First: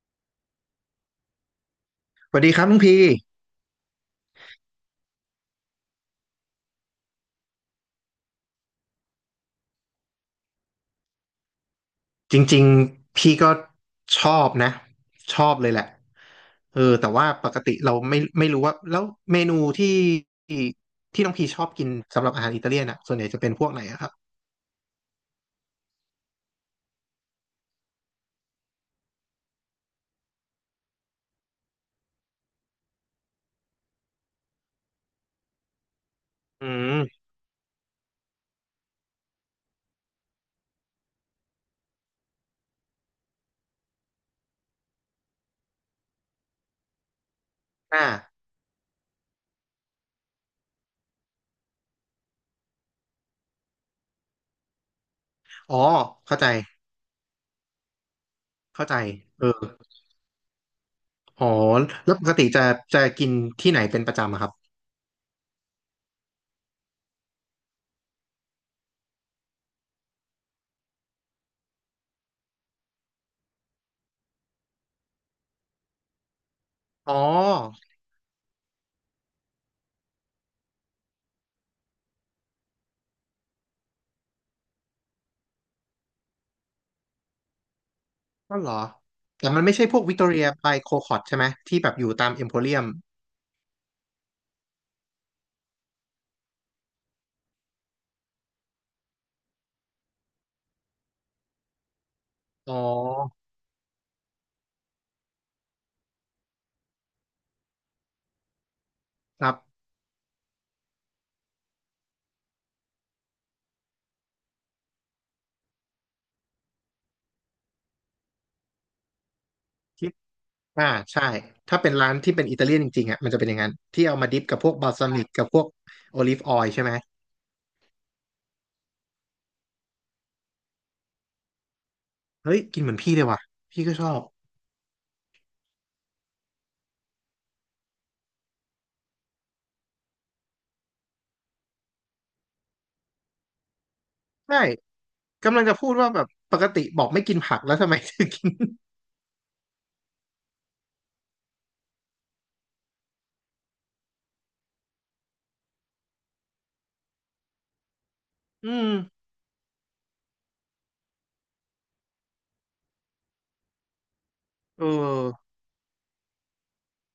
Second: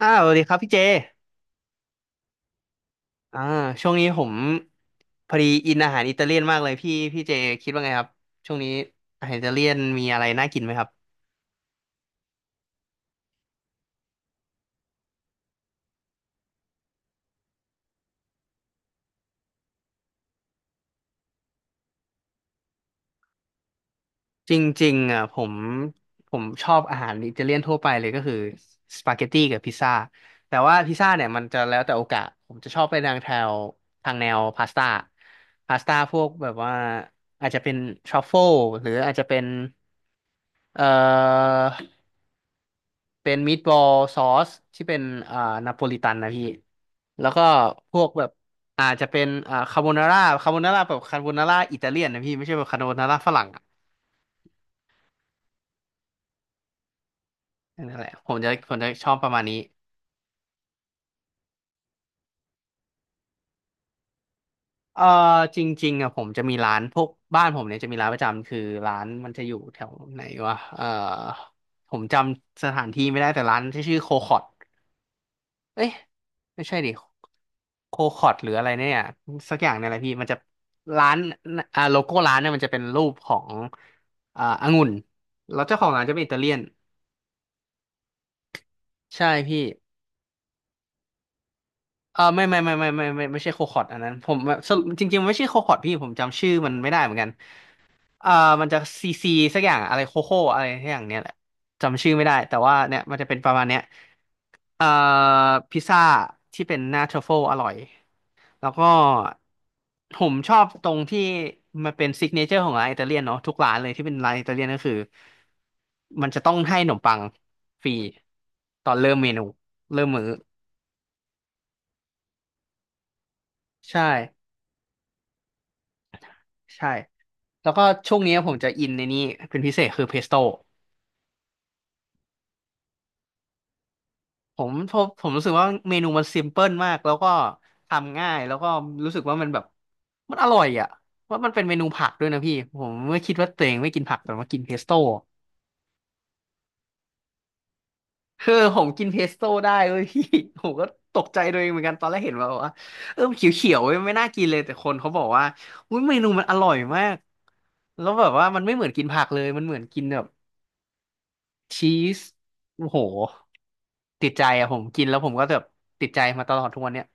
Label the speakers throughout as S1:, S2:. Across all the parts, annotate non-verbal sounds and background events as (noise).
S1: อ้าวสวัสดีครับพี่เจ
S2: สวัสดีครับน้องพี่
S1: อ่าช่วงนี้ผมพอดีอินอาหารอิตาเลียนมากเลยพี่เจคิดว่าไงครับช่วงนี้อาหารอิตาเลียนมีอะไรน่ากินไหมครับ
S2: จริงๆพี่ก็ชอบนะชอบเลยแหละเออแต่ว่าปกติเราไม่รู้ว่าแล้วเมนูที่น้องพี่ชอบกินสำหรับอาหารอิตาเลียนอ่ะส่วนใหญ่จะเป็นพวกไหนอะครับ
S1: จริงๆอ่ะผมชอบอาหารอิตาเลียนทั่วไปเลยก็คือสปาเกตตี้กับพิซซ่าแต่ว่าพิซซ่าเนี่ยมันจะแล้วแต่โอกาสผมจะชอบไปทางแถวทางแนวพาสต้าพวกแบบ
S2: อื
S1: ว่า
S2: ม
S1: อาจจะเป็นทรัฟเฟิลหรืออาจจะเป็นเอ่อ เป็นมีดบอลซอสที่เป็นอ่านาโปลิตันนะพี่แล้วก็พวกแบบ
S2: อ่า
S1: อาจจะเป็นคาโบนาร่าคาโบนาร่าแบบคาโบนาร่าอิตาเลียนนะพี่ไม่ใช่แบบคาโบนาร่าฝรั่งอะ
S2: อ๋อเข้าใจ
S1: นั่นแหละผมจะผม
S2: เข้า
S1: จะ
S2: ใจ
S1: ชอบประมาณ
S2: เออ
S1: นี้
S2: อ๋อแล้วปกติจะจะกินที่ไหนเป็นประจำอะครับ
S1: เอ่อจริงๆอ่ะผมจะมีร้านพวกบ้านผมเนี่ยจะมีร้านประจำคือร้านมันจะอยู่แถวไหนวะผมจำสถานที่ไม่ได้แต่ร้านที่ชื่อโคคอต เอ้ยไม่ใช่ดิ
S2: อ๋อ
S1: โคคอร์ดหรืออะไรเนี่ยสักอย่างเนี่ยแหละพี่มันจะร้านโลโก้ร้านเนี่ยมันจะเป็นรูปขององุ่นแล้วเจ้าของร้านจะเป็นอิตาเลียน
S2: ก็เหรอ
S1: ใช่
S2: แต่
S1: พี่
S2: มันไม่ใช่พวกวิกตอเรียบายโคคอตใช่ไหมที่แบบอยู่
S1: เออ
S2: ตาม
S1: ไม่
S2: เอ็มโพ
S1: ไม่
S2: เรี
S1: ไม่
S2: ยม
S1: ไม่ไม่ไม่ไม่ไม่ใช่โคคอร์ดอันนั้นผมสรุปจริงๆมันไม่ใช่โคคอร์ดพี่ผมจำชื่อมันไม่ได้เหมือนกันเอ่อมันจะซีซีสักอย่างอะไรโคโค่อะไรสักอย่างเนี้ยแหละจำชื่อไม่ได้แต่
S2: อ๋
S1: ว่าเนี่ยมันจะเป็น
S2: อ
S1: ประมาณเนี้ยเอ่อพิซซ่าที่เป็นหน้าทรัฟเฟิลอร่อย แล้วก็
S2: ครับ
S1: ผมชอบตรงที่มันเป็นซิกเนเจอร์ของร้านอิตาเลียนเนาะทุกร้านเลยที่เป็นร้านอิตาเลียนก็คือมันจะต้องให้ขนมปังฟรีตอนเริ่มเมนูเริ่มมื้อ
S2: อ่าใช่ ถ้าเป็นร้านที่เป็นอิตาเลียนจริงๆอ่ะมันจะเป็นอย่างนั้น
S1: ใช่
S2: ที่เอามาดิปกับพวกบาลซามิกกับพวกโอลิฟออยล์ใช่
S1: ใช่
S2: ไหม
S1: แล้วก็ช่วงนี้ผมจะอินในนี้เป็นพิเศษคือเพสโต้
S2: เฮ้ย กินเหมือนพี่เลยว่ะ พี่ก็ชอบ
S1: ผมรู้สึกว่าเมนูมันซิมเพิลมากแล้วก็ทำง่ายแล้วก็รู้สึกว่ามันแบบมันอร่อยอ่ะว่าะมันเป็นเมนูผักด้วยนะพี่ผมไม่คิดว่าตัวเองไม่กินผักแต่ว่า
S2: ใช่
S1: กินเพสโต้
S2: กำลังจะพูดว่าแบบปกติบอกไม่กินผักแล้วทำไมถึงกิน
S1: ผมกินเพสโต้ได้เว้ย (laughs) พี่ (laughs) ผมก็ตกใจตัวเองเหมือนกันตอนแรกเห็นมาบอกว่าเออมันเขียวๆเว้ยไม่น่ากินเลยแต่คนเขาบอกว่าอุ้ยเมนูมันอร่อยมากแล้วแบบว่ามัน
S2: อื
S1: ไม่เห
S2: ม
S1: มือนกินผักเลยมันเหมือนกินแบบชีสโอ้โหติดใจอะผ
S2: เอ
S1: มกินแล้วผมก็
S2: อ
S1: แบบติดใจมาตลอดทุกวันเนี้ย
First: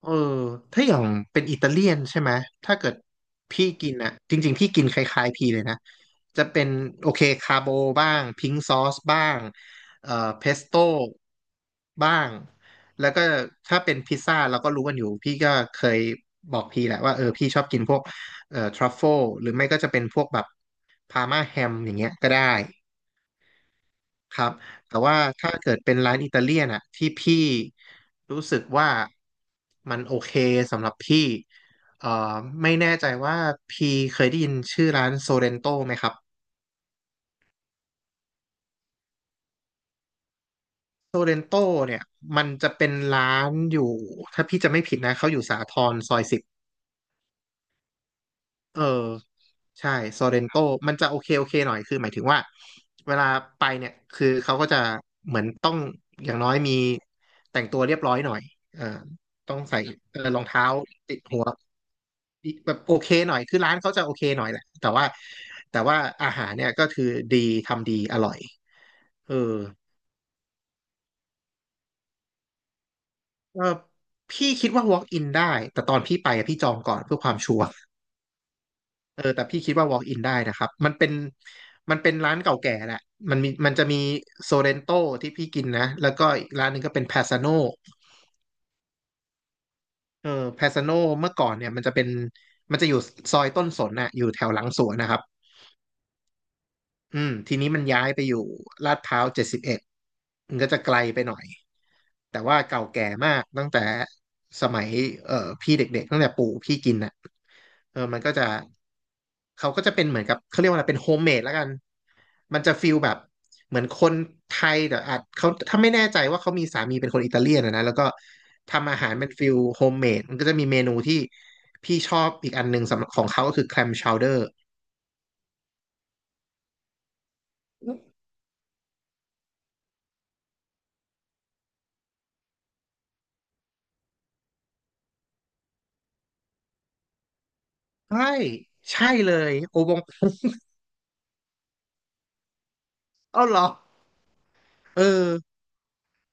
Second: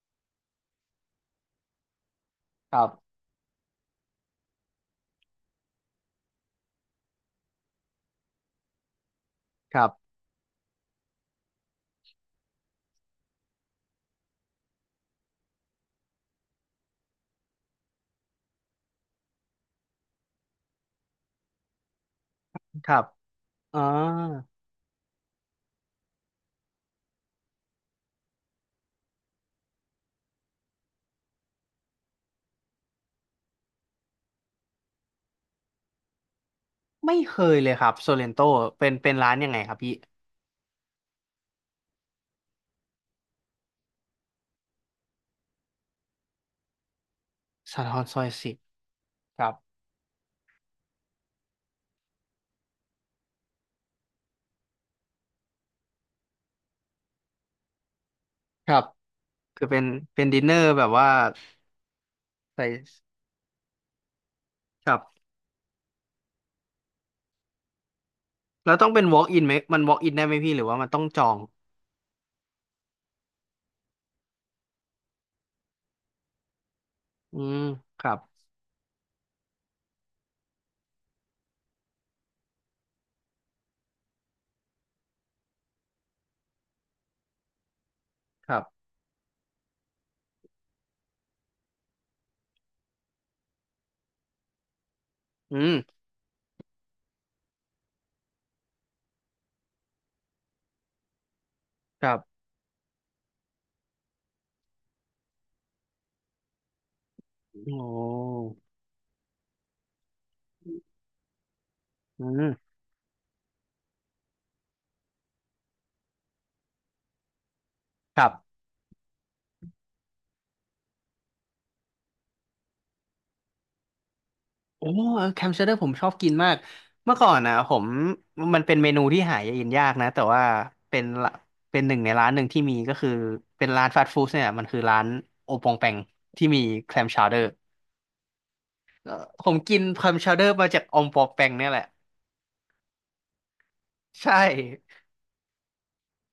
S2: เออถ้าอย่างเป็นอิตาเลียนใช่ไหม
S1: ค
S2: ถ้า
S1: รั
S2: เกิด
S1: บ
S2: พี่กินอะจริงๆพี่กินคล้ายๆพี่เลยนะจะเป็นโอเคคาโบบ้างพิงซอสบ้าง
S1: ครับ
S2: เอ่อเพสโต้บ้างแล้วก็ถ้าเป็นพิซซ่าเราก็รู้กันอยู่พี่ก็เคยบอกพี่แหละว่าเออพี่ชอบกินพวกทรัฟเฟิลหรือไม่ก็จะเป็นพวกแบบพาร์มาแฮมอย่างเงี้ยก็ได้
S1: ครับอ่า
S2: ครับแต่ว่าถ้าเกิดเป็นร้านอิตาเลียนอะที่พี่รู้สึกว่ามันโอเคสำหรับพี่เอ่อไม่แน่ใจว่าพี่เคยได้ยินชื่อร้านโซเรนโตไหมครับ
S1: ไม่เคยเลยครับโซเลนโตเป็นเป็นร้านยังไงครับพี่
S2: โซเรนโตเนี่ยมันจะเป็นร้านอยู่ถ้าพี่จะไม่ผิดนะเขาอยู่สาทรซอยสิบ
S1: สะท้อนซอย 10
S2: เออ
S1: ครับ
S2: ใช่โซเรนโตมันจะโอเคโอเคหน่อยคือหมายถึงว่าเวลาไปเนี่ยคือเขาก็จะเหมือนต้องอย่างน้อยมีแต่งตัวเรียบร้อยหน่อย
S1: ครั
S2: เอ
S1: บ
S2: อต้อง
S1: คือ
S2: ใส่เออ
S1: เป็น
S2: ร
S1: ดิ
S2: อ
S1: น
S2: ง
S1: เนอ
S2: เท้า
S1: ร์แบบว่า
S2: ติดหัว
S1: ใส่
S2: แบบโอเคหน่อยคือร้านเขาจะโอเคหน่อยแหละแต่
S1: ครับ
S2: ว่าแต่ว่าอาหารเนี่ยก็คือดีทำดีอร่อย
S1: แล้วต้องเป็น walk
S2: เออ
S1: in ไหมมัน walk in ได้ไหมพี่หรือว่ามันต้องจอง
S2: ก็พี่คิดว่า walk in ได้แต่ตอนพี่ไปอะพี่จองก่อนเพื่อความ
S1: อื
S2: ชั
S1: ม
S2: วร์
S1: ครับ
S2: เออแต่พี่คิดว่า walk in ได้นะครับมันเป็นมันเป็นร้านเก่าแก่แหละมันมีมันจะมีโซเรนโตที่พี่กินนะแล้วก็อีกร้านหนึ่งก็เป็น p พ s ซ a โน
S1: ครับ
S2: เออแพซาโนเมื่อก่อนเนี่ยมันจะเป็นมันจะอยู่ซอยต้นสนน่ะอยู่แถวหลังสวนนะครับ
S1: อืม
S2: อืมทีนี้มันย้ายไปอยู่ลาดพร้าวเจ็ดสิบเอ็ดมันก็จะไกลไปหน่อย
S1: ครับ
S2: แต่ว่าเก่าแก่มากตั้งแต่สมัยเอ่อพี่เด็กๆตั้งแต่ปู่พี่กินนะ
S1: โอ้
S2: เออมันก็จะเขาก็จะเป็นเหมือนกับเขาเรียกว่าอะไรเป็นโฮมเมดแล้วกัน
S1: อืม
S2: มันจะฟิลแบบเหมือนคนไทยแต่อาจเขาถ้าไม่แน่ใจว่าเขามีสามีเป็นคนอิตาเลียนอะนะแล้วก็
S1: ครับ
S2: ทำอาหารเป็นฟิลโฮมเมดมันก็จะมีเมนูที่พี่ชอบอีกอันหนึ่งสำหรับของเขาก็คือแคลมชาวเดอร์
S1: โอ้แคมเชอร์เดอร์ผมชอบกินมากเมื่อก่อนนะผมมันเป็นเมนูที่หากินยากนะ แต่ว่าเป็นละเป็นหนึ่งในร้านหนึ่งที่มีก็คือเป็นร้านฟาสต์ฟู้ดเนี่ยมันคือร้านโอปองแปงที่มีแคมชาวเดอร์
S2: ใช่ใช่
S1: เอ่อ
S2: เล
S1: ผ
S2: ย
S1: มกิ
S2: โอ
S1: น
S2: บ
S1: แค
S2: ง
S1: มชาวเดอร์มาจากอองปองแปงเนี่ยแหละ
S2: เอ้าเหรอ
S1: ใช่
S2: เออ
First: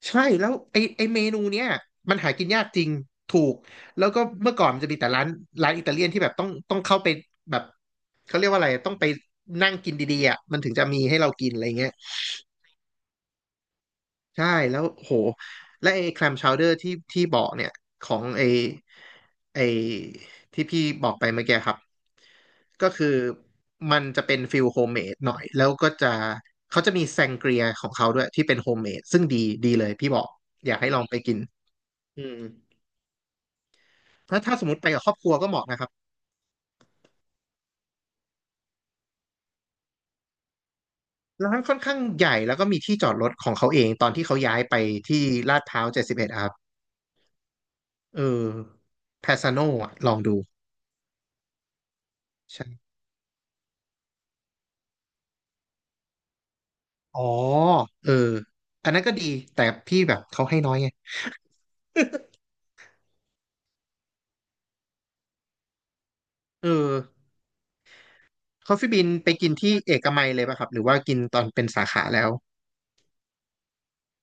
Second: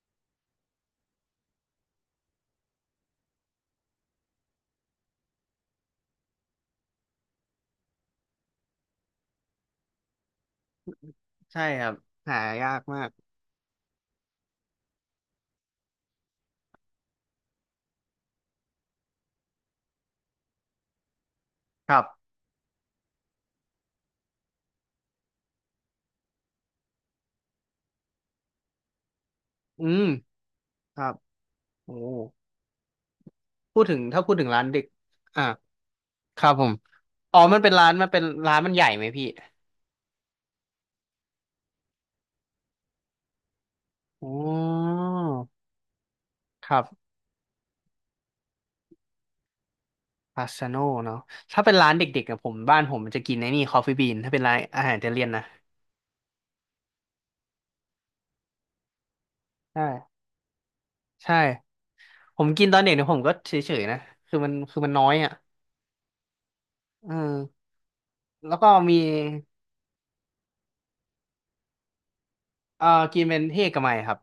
S2: ใช่แล้วไอไอเมนูเนี้ยมันหากินยากจริงถูกแล้วก็เมื่อก่อนมันจะมีแต่ร้านร้านอิตาเลียนที่แบบต้องเข้าไปแบบเขาเรียกว่าอะไรต้องไปนั่งกินดีๆอ่ะมันถึงจะมีให้เรากินอะ
S1: ใช่
S2: ไร
S1: ค
S2: เงี้
S1: รั
S2: ย
S1: บหายากมาก
S2: ใช่แล้วโหและไอแคลมชาวเดอร์ที่ที่บอกเนี่ยของไอไอที่พี่บอกไปเมื่อกี้ครับ
S1: ครับ
S2: ก็คือมันจะเป็นฟิลโฮมเมดหน่อยแล้วก็จะเขาจะมีแซงเกรียของเขาด้วยที่เป็นโฮมเมดซึ่งดีดี
S1: อื
S2: เลย
S1: ม
S2: พี่บอกอยากให้
S1: ค
S2: ลอ
S1: รั
S2: ง
S1: บ
S2: ไปกิน
S1: โอ้
S2: อืม
S1: พูดถึงถ้าพูด
S2: ถ้า
S1: ถึง
S2: ถ้า
S1: ร้า
S2: ส
S1: น
S2: มม
S1: เด็
S2: ติ
S1: ก
S2: ไปกับครอบครัว
S1: อ่ะ
S2: ก็เหมาะนะครับ
S1: ครับผมอ๋อมันเป็นร้านมันใหญ่ไหมพี่
S2: ร้านค่อนข้างใหญ่แล้วก็มีที่จอดรถของเขาเองตอนที่
S1: อ๋
S2: เขาย้ายไป
S1: อ
S2: ที่ลาดพร้าวเจ็ดสิบเอ็ดครับ
S1: ครับ
S2: เออแพสาโนอ่ะลองดู
S1: พาสซาโนเนาะถ้าเป็นร้านเด็กๆกับผมบ้านผ
S2: ใช่
S1: มมันจะกินไอ้นี่คอฟฟี่บีนถ้าเป็นร้านอาหารอิตาเลียนนะ
S2: อ๋อเอออันนั้นก็ดีแต่
S1: ใช่
S2: พี่แบบเขาให้น้อยไง
S1: ใช่
S2: (laughs)
S1: ผมกินตอนเด็กเนี่ยผมก็เฉยๆนะคือมันน้อยอ่ะ
S2: เออ
S1: เออแล้วก็
S2: คอฟฟี่
S1: มี
S2: บินไปกินที่เอกมัยเลยป่ะครับหรือว่ากินตอนเป็นสาขาแล้ว
S1: เอ่อกินเป็นเฮกมัยครับ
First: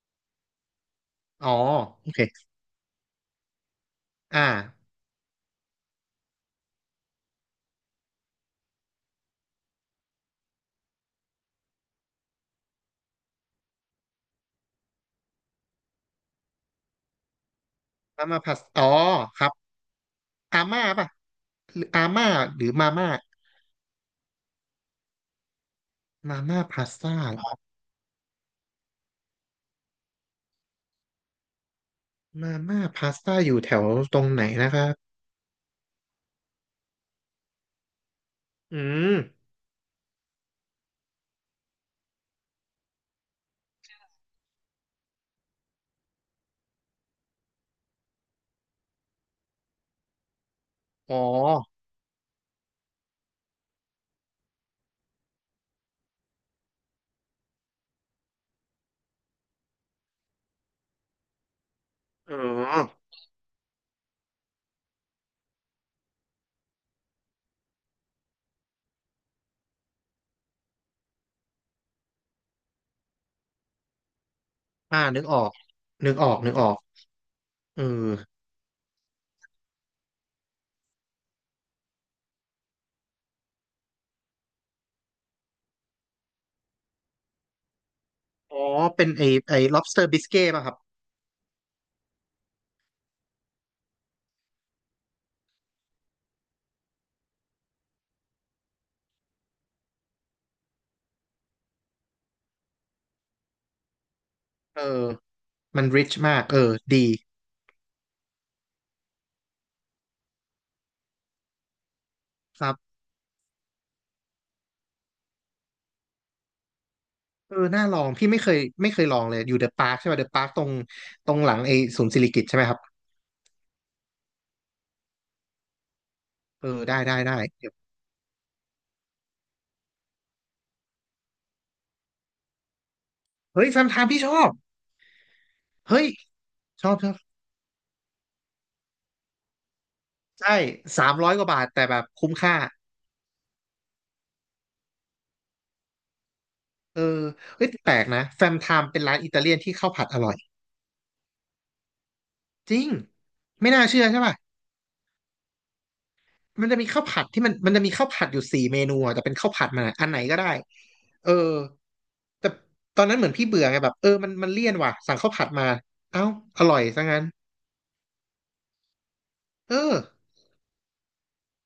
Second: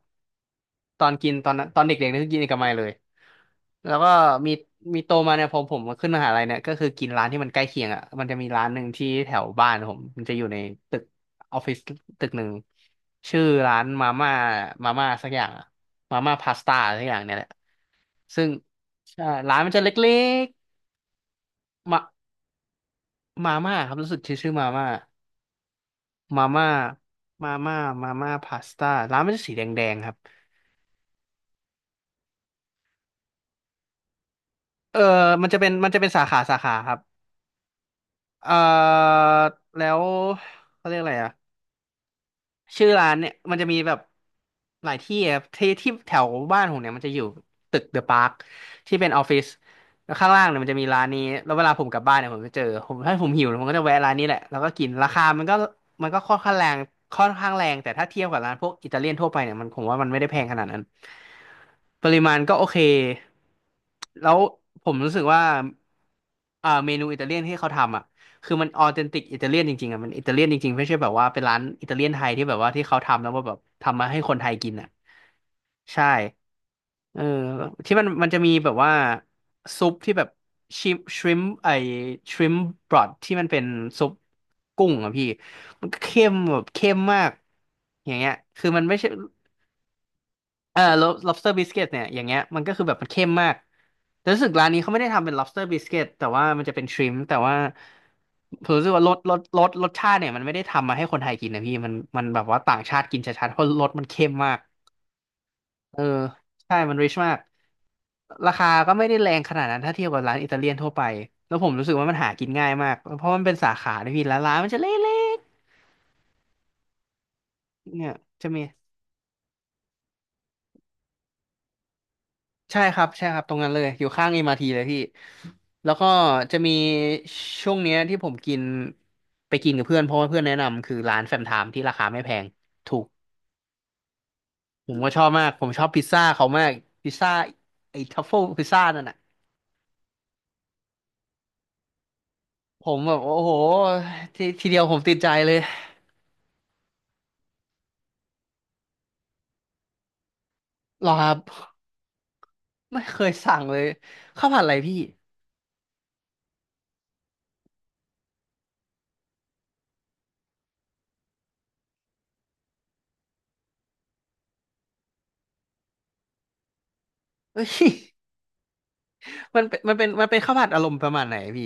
S1: ตอนกิน
S2: อ๋
S1: ต
S2: อ
S1: อนนั้นตอนเด็
S2: โอ
S1: กๆเนี่
S2: เค
S1: ยคือกินเอกมัยเลย แล้วก็
S2: อ่า
S1: มีมีโตมาเนี่ยพอผมมาขึ้นมหาลัยเนี่ยก็คือกินร้านที่มันใกล้เคียงอ่ะมันจะมีร้านหนึ่งที่แถวบ้านผมมันจะอยู่ในตึกออฟฟิศตึกหนึ่งชื่อร้านมาม่ามาม่าสักอย่างอะมาม่าพาสต้าสักอย่างเนี่ยแหละ
S2: มาม่า
S1: ซึ่ง
S2: พาสอ๋อ
S1: ใช่
S2: ครับ
S1: ร้านมันจะเล็ก
S2: อาม่าป่ะหรือ
S1: ๆมา
S2: อาม่าหรือมาม่า
S1: มาม่าครับรู้สึกชื่อ
S2: มา
S1: มา
S2: ม่า
S1: ม่า
S2: พาสต้า
S1: มาม่ามาม่าพาสต้าร้านมันจะสีแดงๆครับ
S2: มาม่าพาสต้าอยู่แถวตรงไหนนะครับ
S1: เออมันจะเป็นสาขาสาขาครับ เอ่
S2: อืม
S1: อแล้วเขาเรียกอะไรอ่ะชื่อร้านเนี่ยมันจะมีแบบหลายที่อะที่ที่แถวบ้านผมเนี่ยมันจะอยู่ตึกเดอะปาร์คที่เป็นออฟฟิศแล้วข้างล่างเนี่ยมันจะมีร้าน
S2: อ๋
S1: นี้แล้วเวลา
S2: อ
S1: ผมกลับบ้านเนี่ยผมจะเจอผมถ้าผมหิวผมก็จะแวะร้านนี้แหละแล้วก็กินราคามันก็ค่อนข้างแรงค่อนข้างแรงแต่ถ้าเทียบกับร้านพวกอิตาเลียนทั่วไปเนี่ยมันผมว่ามันไม่ได้แพงขนาดนั้นปริ
S2: เอ
S1: มาณก็โอเค
S2: อ
S1: แล้วผมรู้สึกว่าเมนูอิตาเลียนที่เขาทำอ่ะ คือมันออเทนติกอิตาเลียนจริงๆอ่ะมันอิตาเลียนจริงๆไม่ใช่แบบว่าเป็นร้านอิตาเลียนไทยที่แบบว่าที่เขาทำแล้วว่าแบบทำมาให้คนไทยกินอ่ะ
S2: อ่านึกออก
S1: ใช่
S2: นึกออก นึกออก
S1: เออ
S2: เออ
S1: ที่มันจะมีแบบว่าซุปที่แบบชิมชริมไอชริมบรอดที่มันเป็นซุปกุ้งอ่ะพี่มันก็เข้มแบบเข้มมากอย่างเงี้ย
S2: อ๋อ
S1: คือมันไม่
S2: เป็
S1: ใช่
S2: นไอไอ lobster biscuit ป่ะครับ
S1: lobster biscuit เนี่ยอย่างเงี้ยมันก็คือแบบมันเข้มมากแต่รู้สึกร้านนี้เขาไม่ได้ทำเป็น lobster biscuit แต่ว่ามันจะเป็น shrimp แต่ว่าผมรู้สึกว่ารสชาติเนี่ยมันไม่ได้ทำมาให้คนไทยกินนะพี่มันแบบว่าต่างชาติกินชัดๆเพราะรสมันเข้มมาก
S2: เออมัน
S1: เออ
S2: rich มากเออ
S1: ใช่มัน
S2: ดี
S1: rich มากราคาก็ไม่ได้แรงขนาดนั้นถ้าเทียบกับร้านอิตาเลียนทั่วไปแล้วผมรู้สึกว่ามันหากิน
S2: ค
S1: ง่า
S2: รั
S1: ยมา
S2: บ
S1: กเพราะมันเป็นสาขาด้วยพี่แล้วร้านมันจะเล็ก
S2: เออน่า
S1: ๆ
S2: ลอ
S1: เนี่
S2: ง
S1: ย
S2: พี่ไม่
S1: จะ
S2: เคย
S1: มี
S2: ไม่เคยลองเลย อยู่เดอะปาร์คใช่ป่ะเดอะปาร์คตรงหลังไอศูนย์สิริกิติ์ใช่ไหมครับ
S1: ใช่ครับใช่ครับตรงนั้นเลยอยู่ข้าง MRT เลยพี่แล้วก็จะ
S2: เออ
S1: มี
S2: ได้ได้ได้เดี๋
S1: ช่
S2: ยว
S1: วงเนี้ยที่ผมกินไปกินกับเพื่อนเพราะว่าเพื่อนแนะนำคือร้านแฟมไทม์ที่ราคาไม่แพงถูก
S2: เฮ้ยแฟมไทม์พี่ชอบ
S1: ผมก็ชอบมากผมชอบพิ
S2: เฮ้
S1: ซ
S2: ย
S1: ซ่าเขามาก
S2: ชอบช
S1: พิ
S2: อ
S1: ซ
S2: บ
S1: ซ่าไอ้ทัฟเฟิลพิซซ่านั่นน่ะ
S2: ใช่ สามร้อยกว่าบาทแต่แบบคุ้มค่า
S1: ผมแบบโอ้โหทีเดียวผมติดใจเลย
S2: เออเฮ้ยแปลกนะแฟมไทม์เป็นร้านอิตาเลียนที่ข้าวผัดอร่อย
S1: หรอครับ
S2: จริง
S1: ไม่เคยสั่ง
S2: ไม่
S1: เล
S2: น่า
S1: ย
S2: เชื่อใช่ป่ะ
S1: ข้าวผัดอะไรพี่
S2: มันจะมีข้าวผัดที่มันมันจะมีข้าวผัดอยู่4เมนูอะแต่เป็นข้าวผัดมันอะอันไหนก็ได้เออแต่ตอนนั้นเหมือนพี่เบื่อไงแบบเออมันเลี่ยนว่ะสั่งข้าวผัดมาเอ้าอร่อยซะงั้น
S1: เอ้ย (laughs) มัน
S2: เอ
S1: เป็นมั
S2: อ
S1: นเป็นมันเป็นข้าวผัดอารมณ์ประมาณไหนพี่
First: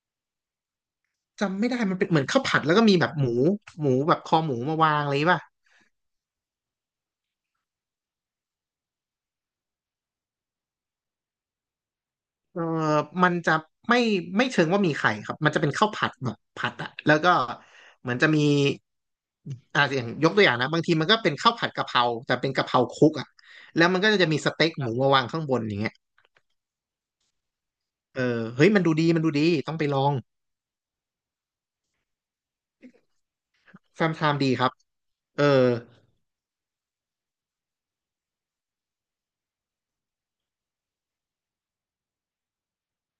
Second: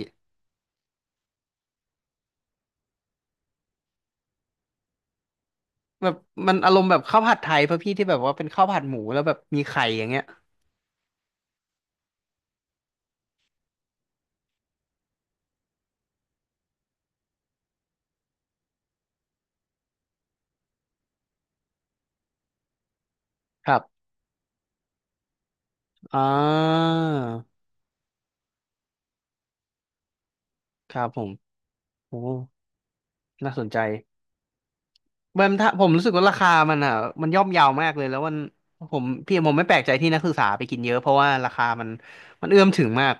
S2: จำไม่ได้มันเป็นเหมือนข้าวผัดแล้วก็มีแบบหมูหมูแบบคอหมูมาวางอะไรป่ะ
S1: แบบมันอารมณ์แบบข้าวผัดไทยป่ะพี่ที่แบบว่าเป็นข้าวผัดหมูแล้วแบบมีไข่อย่างเงี้ย
S2: เออมันจะไม่ไม่เชิงว่ามีไข่ครับ มันจะเป็นข้าวผัดแบบผัดอะแล้วก็เหมือนจะมีอ่าอย่างยกตัวอย่างนะบางทีมันก็เป็นข้าวผัดกะเพราแต่เป็นกะเพราคลุกอะ
S1: ครับ
S2: แล้วมันก็จะมีสเต็กหมูมาวางข้างบนอย่างเงี้ย
S1: อ่า
S2: เออเฮ้ยมันดูดีมันดูดีต้องไปลอง
S1: ครับผมโอ้น่าสนใจ
S2: แฟมไทม์ดีครับเอ
S1: มัน
S2: อ
S1: ถ้าผมรู้สึกว่าราคามันอ่ะมันย่อมเยาวมากเลยแล้วมันผมพี่ผมไม่แปลกใจที่นักศึกษาไปกินเยอะเพราะว่าราคามันเอื้อมถึงมาก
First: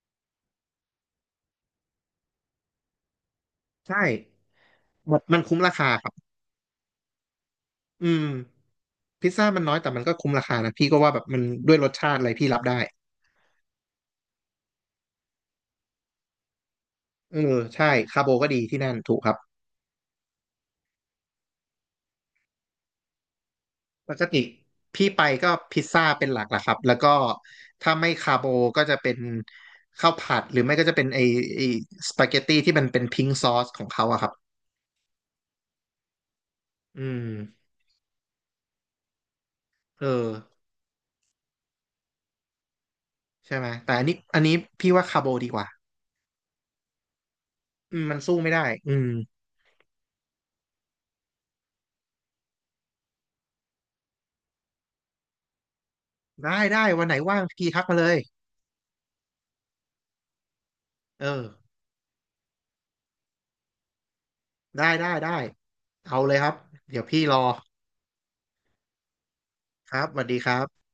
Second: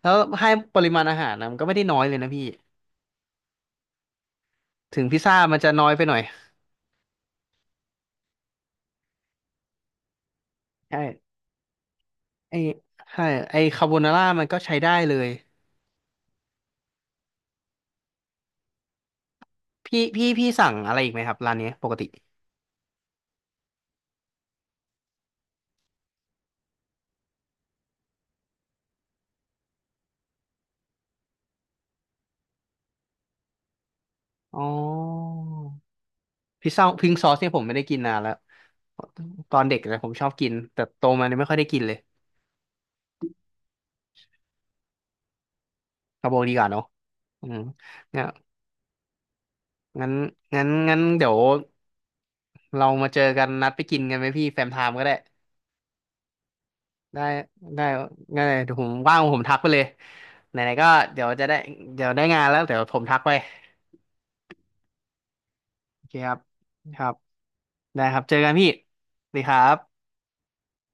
S1: แล้วให้ปริมาณอาหารนะมันก็ไม่ได้น้อยเลยนะพี่
S2: ใช่
S1: ถึง
S2: หม
S1: พิซ
S2: ด
S1: ซ่า
S2: มัน
S1: มั
S2: คุ้ม
S1: นจะ
S2: รา
S1: น้อ
S2: คา
S1: ยไป
S2: ครั
S1: ห
S2: บ
S1: น่อย
S2: อืมพิซซ่ามันน้อยแต่มันก็คุ้มราคานะพี่ก็
S1: ใช่
S2: ว่าแบบมันด้วยรสชาติอะไรพี่
S1: ไอ
S2: รับได้
S1: ใช่ไอคาโบนาร่ามันก็ใช้ได้เลย
S2: เออใช่คาร์โบก็ดีที่นั่นถูกครับ
S1: พี่สั่งอะไรอีกไหมครับร้านเนี้ยปกติ
S2: ปกติพี่ไปก็พิซซ่าเป็นหลักละครับแล้วก็ถ้าไม่คาโบก็จะเป็นข้าวผัดหรือไม่ก็จะเป็นไอไอสปาเกตตี้ที่มันเป็นพิงซอสของเขาอะครับ
S1: อ๋อพิซซ่า
S2: อื
S1: พิง
S2: ม
S1: ซอสเนี่ยผมไม่ได้กินนานแล้ว ตอนเด็กนะ
S2: เอ
S1: ผ
S2: อ
S1: มชอบกินแต่โตมาเนี่ยไม่ค่อยได้กินเลย
S2: ใช่ไหมแต่อันนี้อันนี้พี่ว่าคาโบดีกว่า
S1: เอาบอกดีกว่าเนาะอืม
S2: อืมมัน
S1: เนี่ย
S2: สู้ไม่ได้อืม
S1: งั้นงั้นเดี๋ยวเรามาเจอกันนัดไปกินกันไหมพี่แฟมไทม์ก็ได้
S2: ได้ได้วันไหน
S1: ได้
S2: ว่างพี่ทั
S1: ได้
S2: กมาเลย
S1: ได้เดี๋ยวผมว่างผมทักไปเลยไหนๆก็เดี๋
S2: เอ
S1: ยว
S2: อ
S1: จะได้เดี๋ยวได้งานแล้วเดี๋ยวผมทักไป
S2: ได้ได้ได้
S1: โอเค
S2: เอา
S1: ค
S2: เล
S1: รั
S2: ย
S1: บ
S2: ครับ
S1: ค
S2: เดี๋ยว
S1: รับ
S2: พี่รอ
S1: ได้ครับเจอกันพี่สวัสดีครั
S2: ครับ
S1: บ
S2: สวัสดีครับ